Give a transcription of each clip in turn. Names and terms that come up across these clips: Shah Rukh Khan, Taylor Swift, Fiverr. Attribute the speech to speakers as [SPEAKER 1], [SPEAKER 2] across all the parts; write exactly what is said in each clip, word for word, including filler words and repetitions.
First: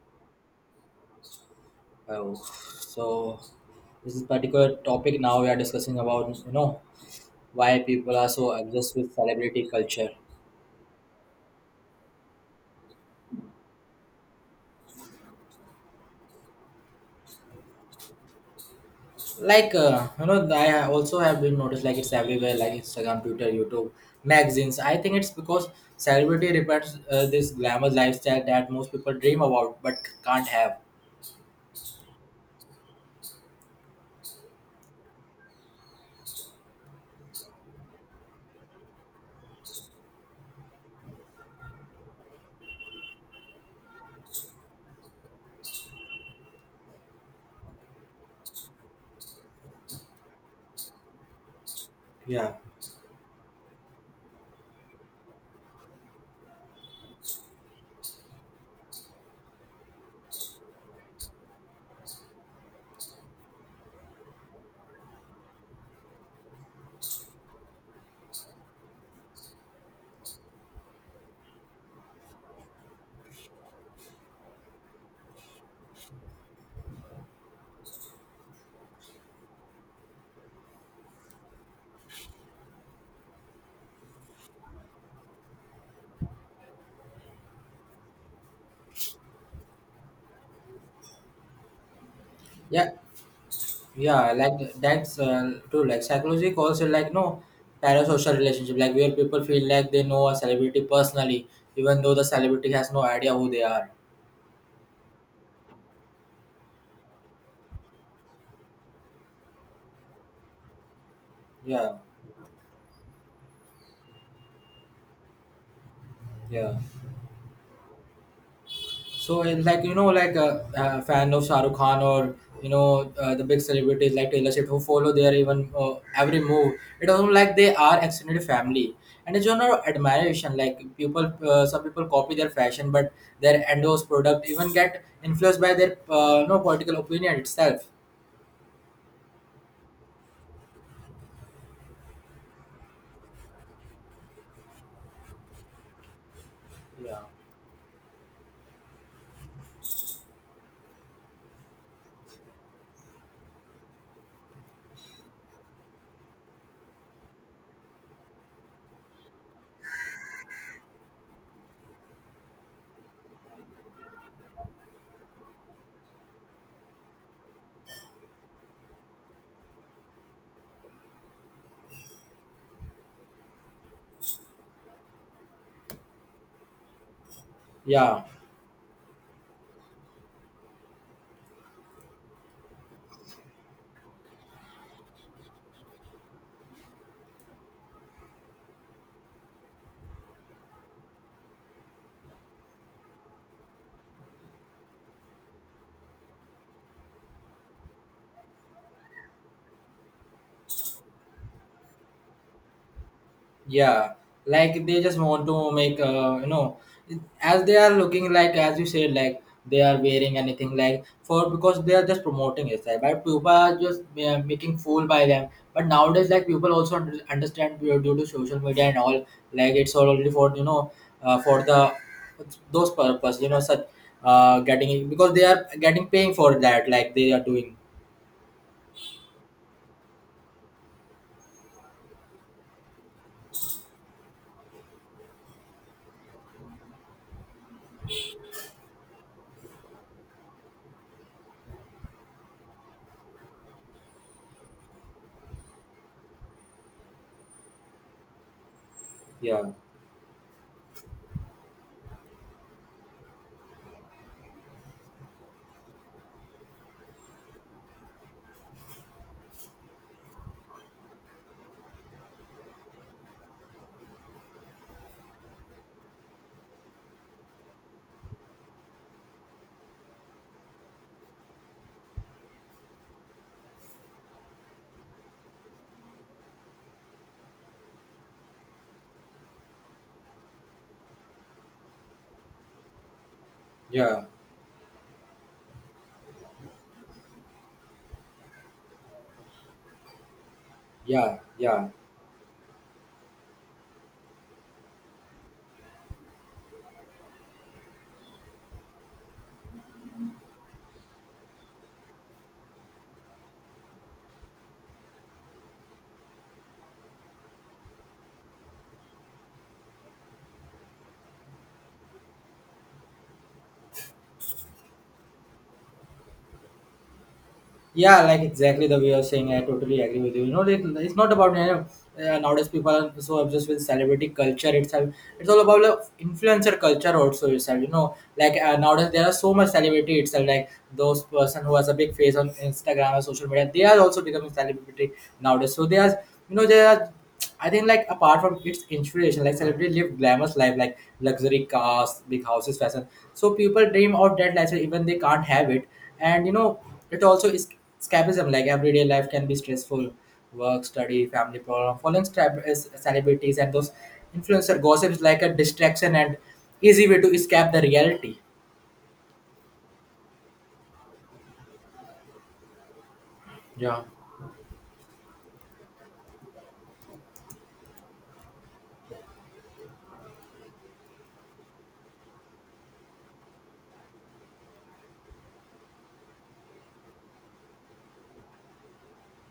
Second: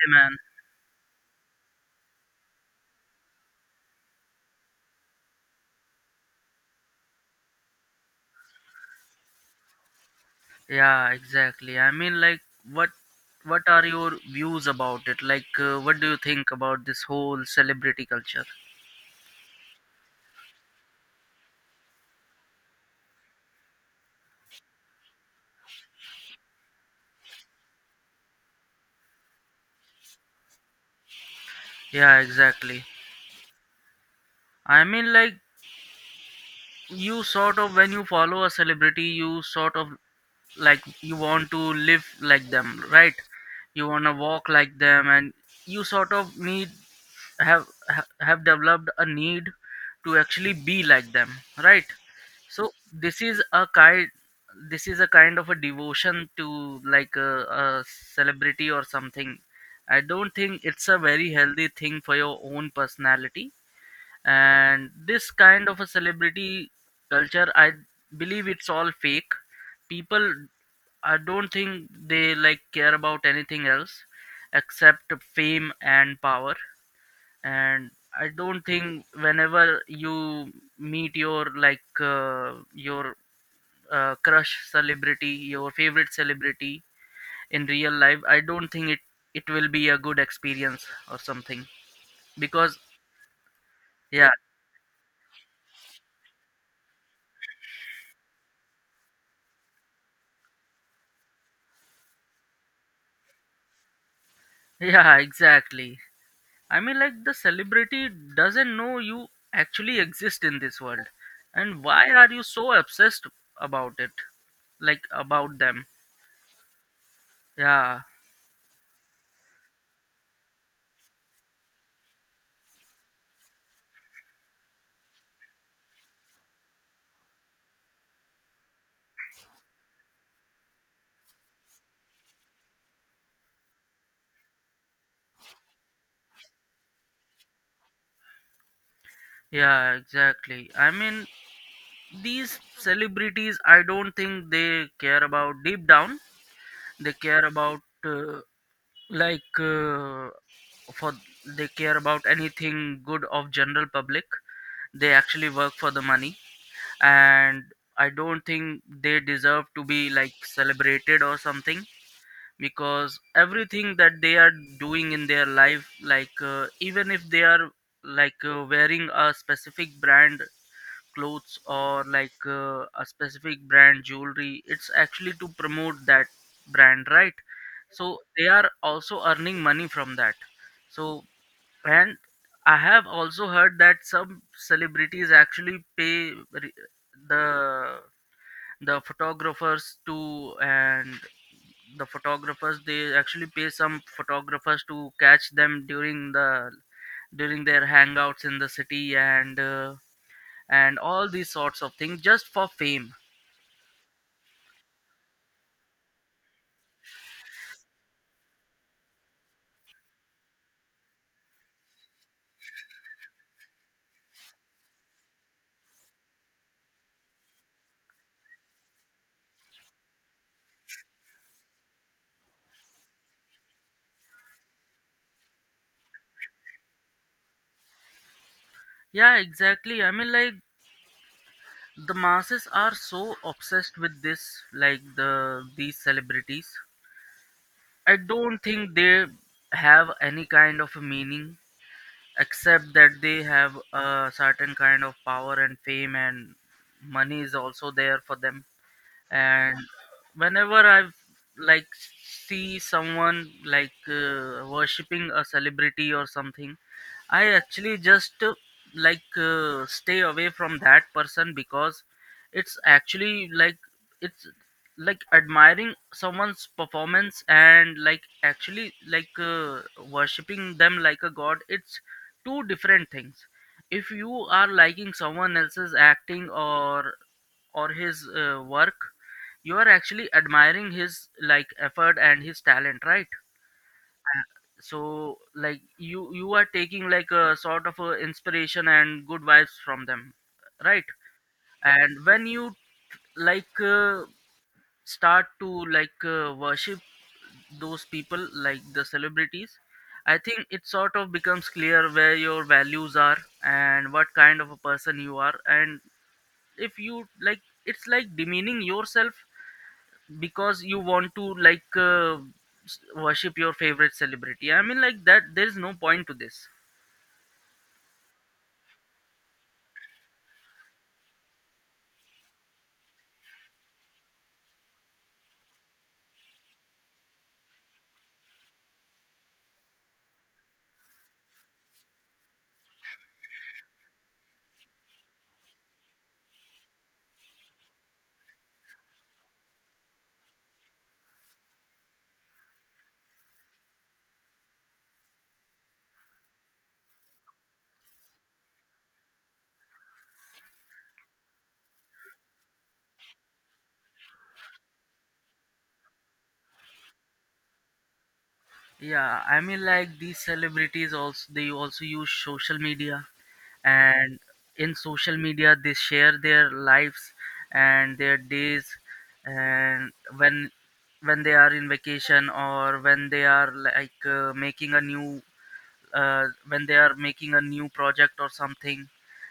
[SPEAKER 1] Hey, man.
[SPEAKER 2] Oh, so this is particular topic now we are discussing about you know why people are so obsessed with celebrity culture.
[SPEAKER 1] Yeah, exactly. I mean, like, what what are your views about it? Like, uh, what do you think about this whole celebrity culture?
[SPEAKER 2] Like uh, you know, I also have been noticed like it's everywhere, like Instagram, Twitter, YouTube, magazines. I think it's because celebrity represents uh, this glamorous lifestyle that most people dream about but can't have.
[SPEAKER 1] Yeah, exactly. I mean, like, you sort of when you follow a celebrity you sort of like you want to live like them, right? You want to walk like them, and you sort of need have ha- have developed a need to actually be like them, right?
[SPEAKER 2] Yeah.
[SPEAKER 1] So this is a kind this is a kind of a devotion to like a, a celebrity or something. I don't think it's a very healthy thing for your own personality. And this kind of a celebrity culture, I believe it's all fake. People, I don't think they like care about anything else except fame and power. And I don't think whenever you meet your like uh, your uh, crush celebrity, your favorite celebrity in real life, I don't think it it will be a good experience or something, because
[SPEAKER 2] Yeah,
[SPEAKER 1] yeah.
[SPEAKER 2] yeah, like that's uh, true, like psychology calls it like no parasocial relationship, like where people feel like they know a celebrity personally even though the celebrity has no idea who they are.
[SPEAKER 1] Yeah, exactly. I mean, like, the celebrity doesn't know you actually exist in this world. And
[SPEAKER 2] Yeah,
[SPEAKER 1] why are you so obsessed about it? Like, about them?
[SPEAKER 2] yeah.
[SPEAKER 1] Yeah,
[SPEAKER 2] So, in like you know, like a, a fan of Shah Rukh Khan or you know uh, the big celebrities like Taylor Swift who follow their even uh, every move. It doesn't like they are extended family, and it's general admiration. Like people, uh, some people copy their fashion, but their endorse product even get influenced by their uh, no political opinion itself.
[SPEAKER 1] yeah, exactly. I mean, these celebrities, I don't think they care about deep down. They
[SPEAKER 2] Yeah.
[SPEAKER 1] care about, uh, like, uh, for they care about anything good of general public. They actually work for the money, and I don't think they deserve to be like celebrated or something, because everything that they are doing in their life, like uh, even if they are like uh, wearing a specific brand clothes, or like uh, a specific brand jewelry, it's actually to promote that brand, right? So
[SPEAKER 2] Yeah.
[SPEAKER 1] they are also earning money from that. So, and I have also heard that some celebrities actually pay re- the the photographers too, and the photographers they actually pay some photographers to catch them during the during their hangouts in the city, and uh, and all these sorts of things just for fame.
[SPEAKER 2] Yeah, like they just want to make uh, you know as they are looking, like as you said, like they are wearing anything like for because they are just promoting it, like, but people are just uh, making fool by them, but nowadays like people also under- understand due due to social media and all. Like it's already for you know uh, for the those purpose you know such uh getting because they are getting paying for that like they are doing.
[SPEAKER 1] Yeah, exactly. I mean, like, the masses are so obsessed with this, like the these celebrities. I don't think they have any kind of a meaning, except that they have a certain kind of power and fame, and money is also there for them.
[SPEAKER 2] Yeah,
[SPEAKER 1] And whenever I like see someone like uh, worshipping a celebrity or something, I actually just uh, like uh, stay away from that person, because it's actually like it's like admiring someone's performance and like actually like uh, worshipping them like a god, it's two different things. If you are liking someone else's acting or or his uh, work, you are actually admiring his like effort and his talent, right?
[SPEAKER 2] yeah,
[SPEAKER 1] So like you you are taking like a sort of a inspiration and good vibes from them, right?
[SPEAKER 2] yeah, yeah.
[SPEAKER 1] And when you like uh, start to like uh, worship those people, like the celebrities, I think it sort of becomes clear where your values are and what kind of a person you are. And if you like, it's like demeaning yourself, because you want to like uh, s- worship your favorite celebrity. I mean, like that, there is no point to this.
[SPEAKER 2] Yeah, like exactly the way you're saying. I totally agree with you. You know, it, it's not about you know, uh, nowadays people are so obsessed with celebrity culture itself. It's all about like influencer culture also itself. You know, like uh, nowadays there are so much celebrity itself. Like those person who has a big face on Instagram or social media, they are also becoming celebrity nowadays. So they are, you know, they are. I think like apart from its inspiration, like celebrities live glamorous life, like luxury cars, big houses, fashion. So people dream of that lifestyle even they can't have it. And you know, it also is escapism. Like everyday life can be stressful, work, study, family problem. Following stab- is celebrities and those influencer gossip is like a distraction and easy way to escape the reality.
[SPEAKER 1] Yeah, I mean, like, these celebrities also, they also use social media,
[SPEAKER 2] Yeah,
[SPEAKER 1] and in social media they share their lives and their days, and when when they are in vacation, or when they are like uh, making a new uh, when they are making a new project or something,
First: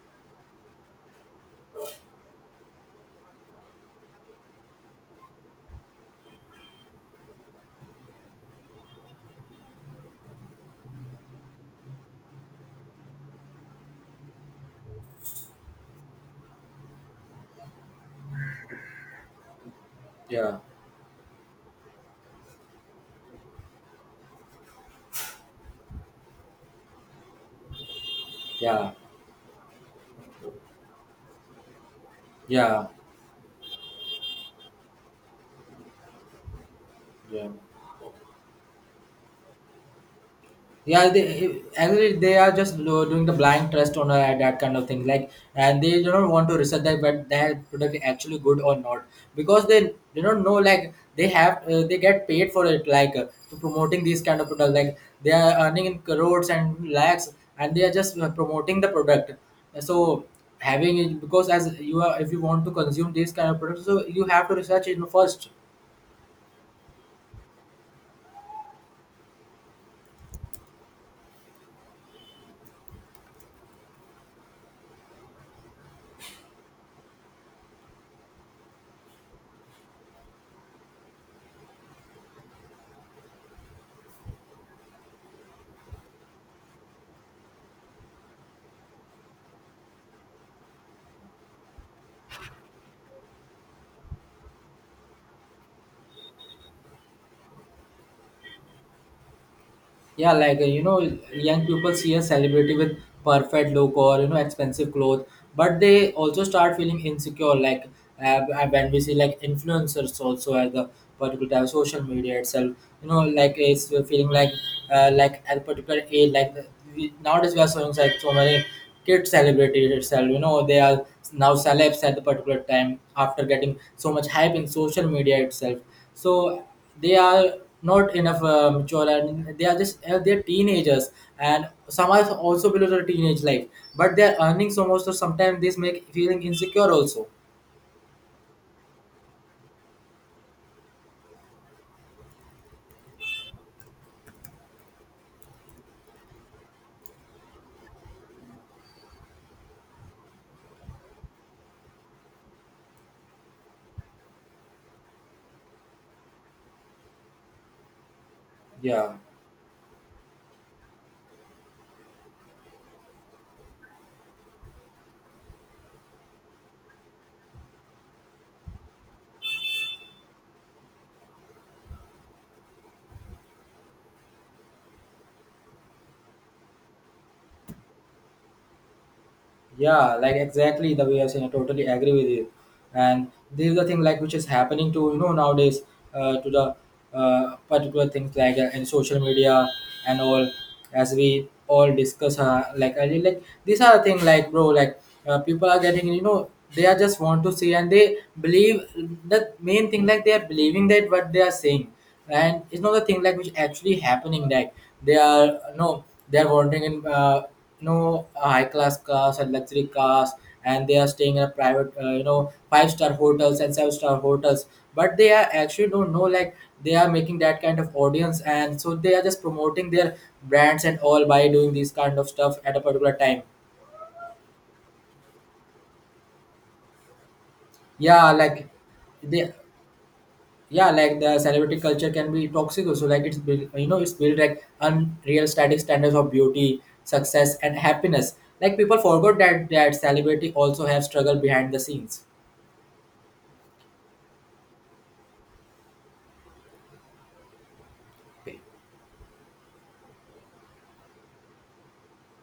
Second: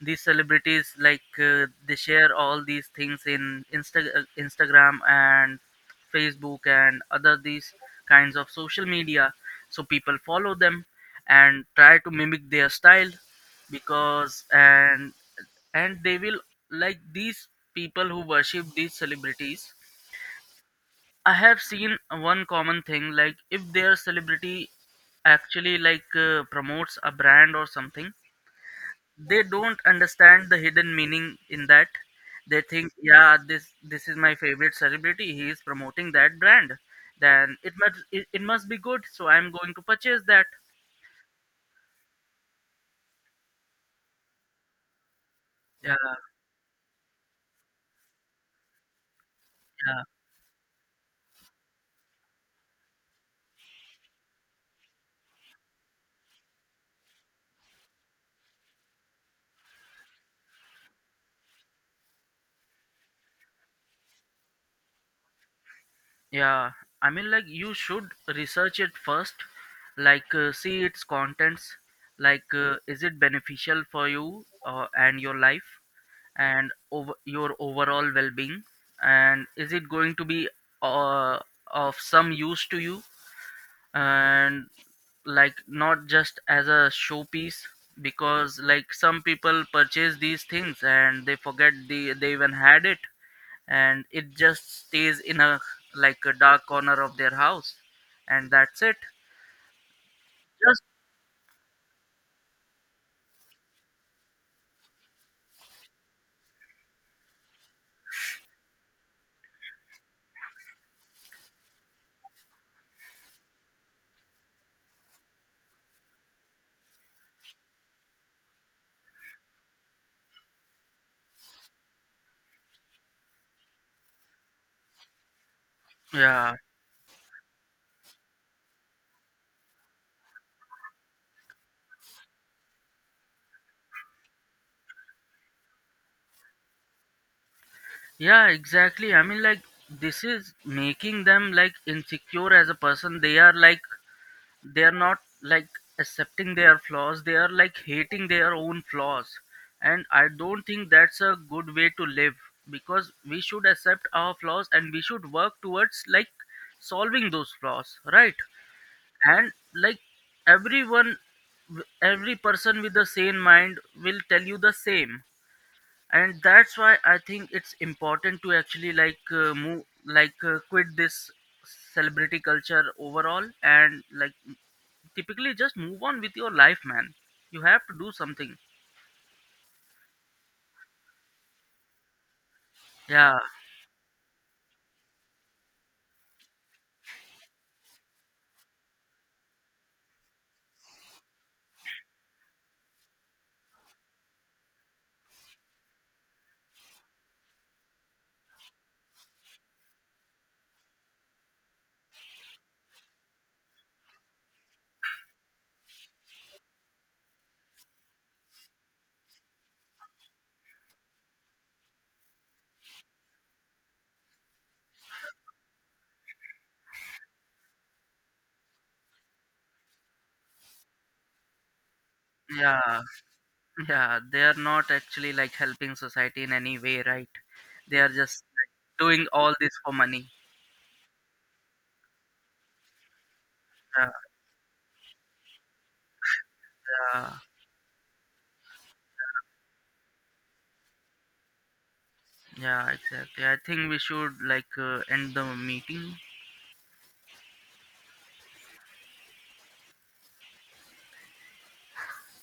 [SPEAKER 1] these celebrities like uh, they share all these things in Insta- uh, instagram and Facebook and other these kinds of social media. So people follow them and try to mimic their style, because and and they will like, these people who worship these celebrities,
[SPEAKER 2] yeah,
[SPEAKER 1] I have seen one common thing: like if their celebrity actually like uh, promotes a brand or something,
[SPEAKER 2] yeah,
[SPEAKER 1] they don't understand the hidden meaning in that. They
[SPEAKER 2] yeah,
[SPEAKER 1] think, yeah, this this is my favorite celebrity, he is promoting that brand,
[SPEAKER 2] yeah.
[SPEAKER 1] then it must, it, it must be good, so I'm going to purchase that.
[SPEAKER 2] Yeah, they actually they are just lo- doing the blind trust on uh, that kind of thing, like, and
[SPEAKER 1] Yeah,
[SPEAKER 2] they don't want to research that but that product is actually good or not. Because they
[SPEAKER 1] yeah,
[SPEAKER 2] they don't know, like they have uh, they get paid for it, like uh, to promoting these kind of products, like they are earning in crores and lakhs and they are just uh, promoting the product, so having it, because as you are, if you want to consume these kind of products, so you have to research it first.
[SPEAKER 1] yeah, I mean, like, you should research it first, like uh, see its contents, like uh, is it beneficial for you, uh, and your life and over your overall well-being, and is it going to be uh, of some use to you, and like not just as a showpiece. Because like some people purchase these things and they forget the they even had it, and it just stays in a like a dark corner of their house, and that's it.
[SPEAKER 2] Yeah, like uh, you
[SPEAKER 1] Just
[SPEAKER 2] know, young people see a celebrity with perfect look or you know expensive clothes, but they also start feeling insecure. Like uh, uh, when we see like influencers also at the particular type of social media itself, you know, like it's feeling like uh, like at a particular age, like uh, we, nowadays we are seeing like so many kid celebrities itself. You know, they are now celebs at the particular time after getting so much hype in social media itself.
[SPEAKER 1] yeah.
[SPEAKER 2] So they are not enough uh, mature and they are just uh, they're teenagers, and some are also below the teenage life, but they're earning so much, so sometimes this make feeling insecure also.
[SPEAKER 1] Yeah, exactly. I mean, like, this is making them like insecure as a person. They are like, they are not like accepting their flaws, they are like hating their own flaws, and I don't think that's a good way to live, because we should accept our flaws and we should work towards like solving those flaws, right?
[SPEAKER 2] Yeah.
[SPEAKER 1] And like everyone, every person with a sane mind will tell you the same. And that's why I think it's important to actually like uh, move like uh, quit this celebrity culture overall, and like typically just move on with your life, man. You have to do something.
[SPEAKER 2] Yeah, like exactly the way I've seen. I totally agree with you. And
[SPEAKER 1] Yeah.
[SPEAKER 2] this is the thing like which is happening to you know nowadays, uh, to the uh, particular things like uh, in social media and all, as we all discuss, uh, like I really like these are the thing, like bro, like uh, people are getting, you know they are just want to see and they believe the main thing, like they are believing that what they are saying, and it's not the thing like which actually happening, like they are no, they are wondering in uh, no high class cars and luxury cars, and they are staying in a private uh, you know five star hotels and seven star hotels, but they are actually don't know, like they are making that kind of audience, and so they are just promoting their brands and all by doing these kind of stuff at a
[SPEAKER 1] Yeah,
[SPEAKER 2] particular time.
[SPEAKER 1] yeah, they are not actually like helping society in any way, right? They are
[SPEAKER 2] Yeah,
[SPEAKER 1] just
[SPEAKER 2] like
[SPEAKER 1] like doing
[SPEAKER 2] they
[SPEAKER 1] all this for money.
[SPEAKER 2] yeah, like the celebrity culture can be toxic also, like it's built you know
[SPEAKER 1] Yeah,
[SPEAKER 2] it's built like unreal static standards of beauty,
[SPEAKER 1] yeah,
[SPEAKER 2] success and happiness. Like people forgot that that celebrity also have struggle behind the scenes.
[SPEAKER 1] yeah, exactly. I think we should like uh, end the meeting.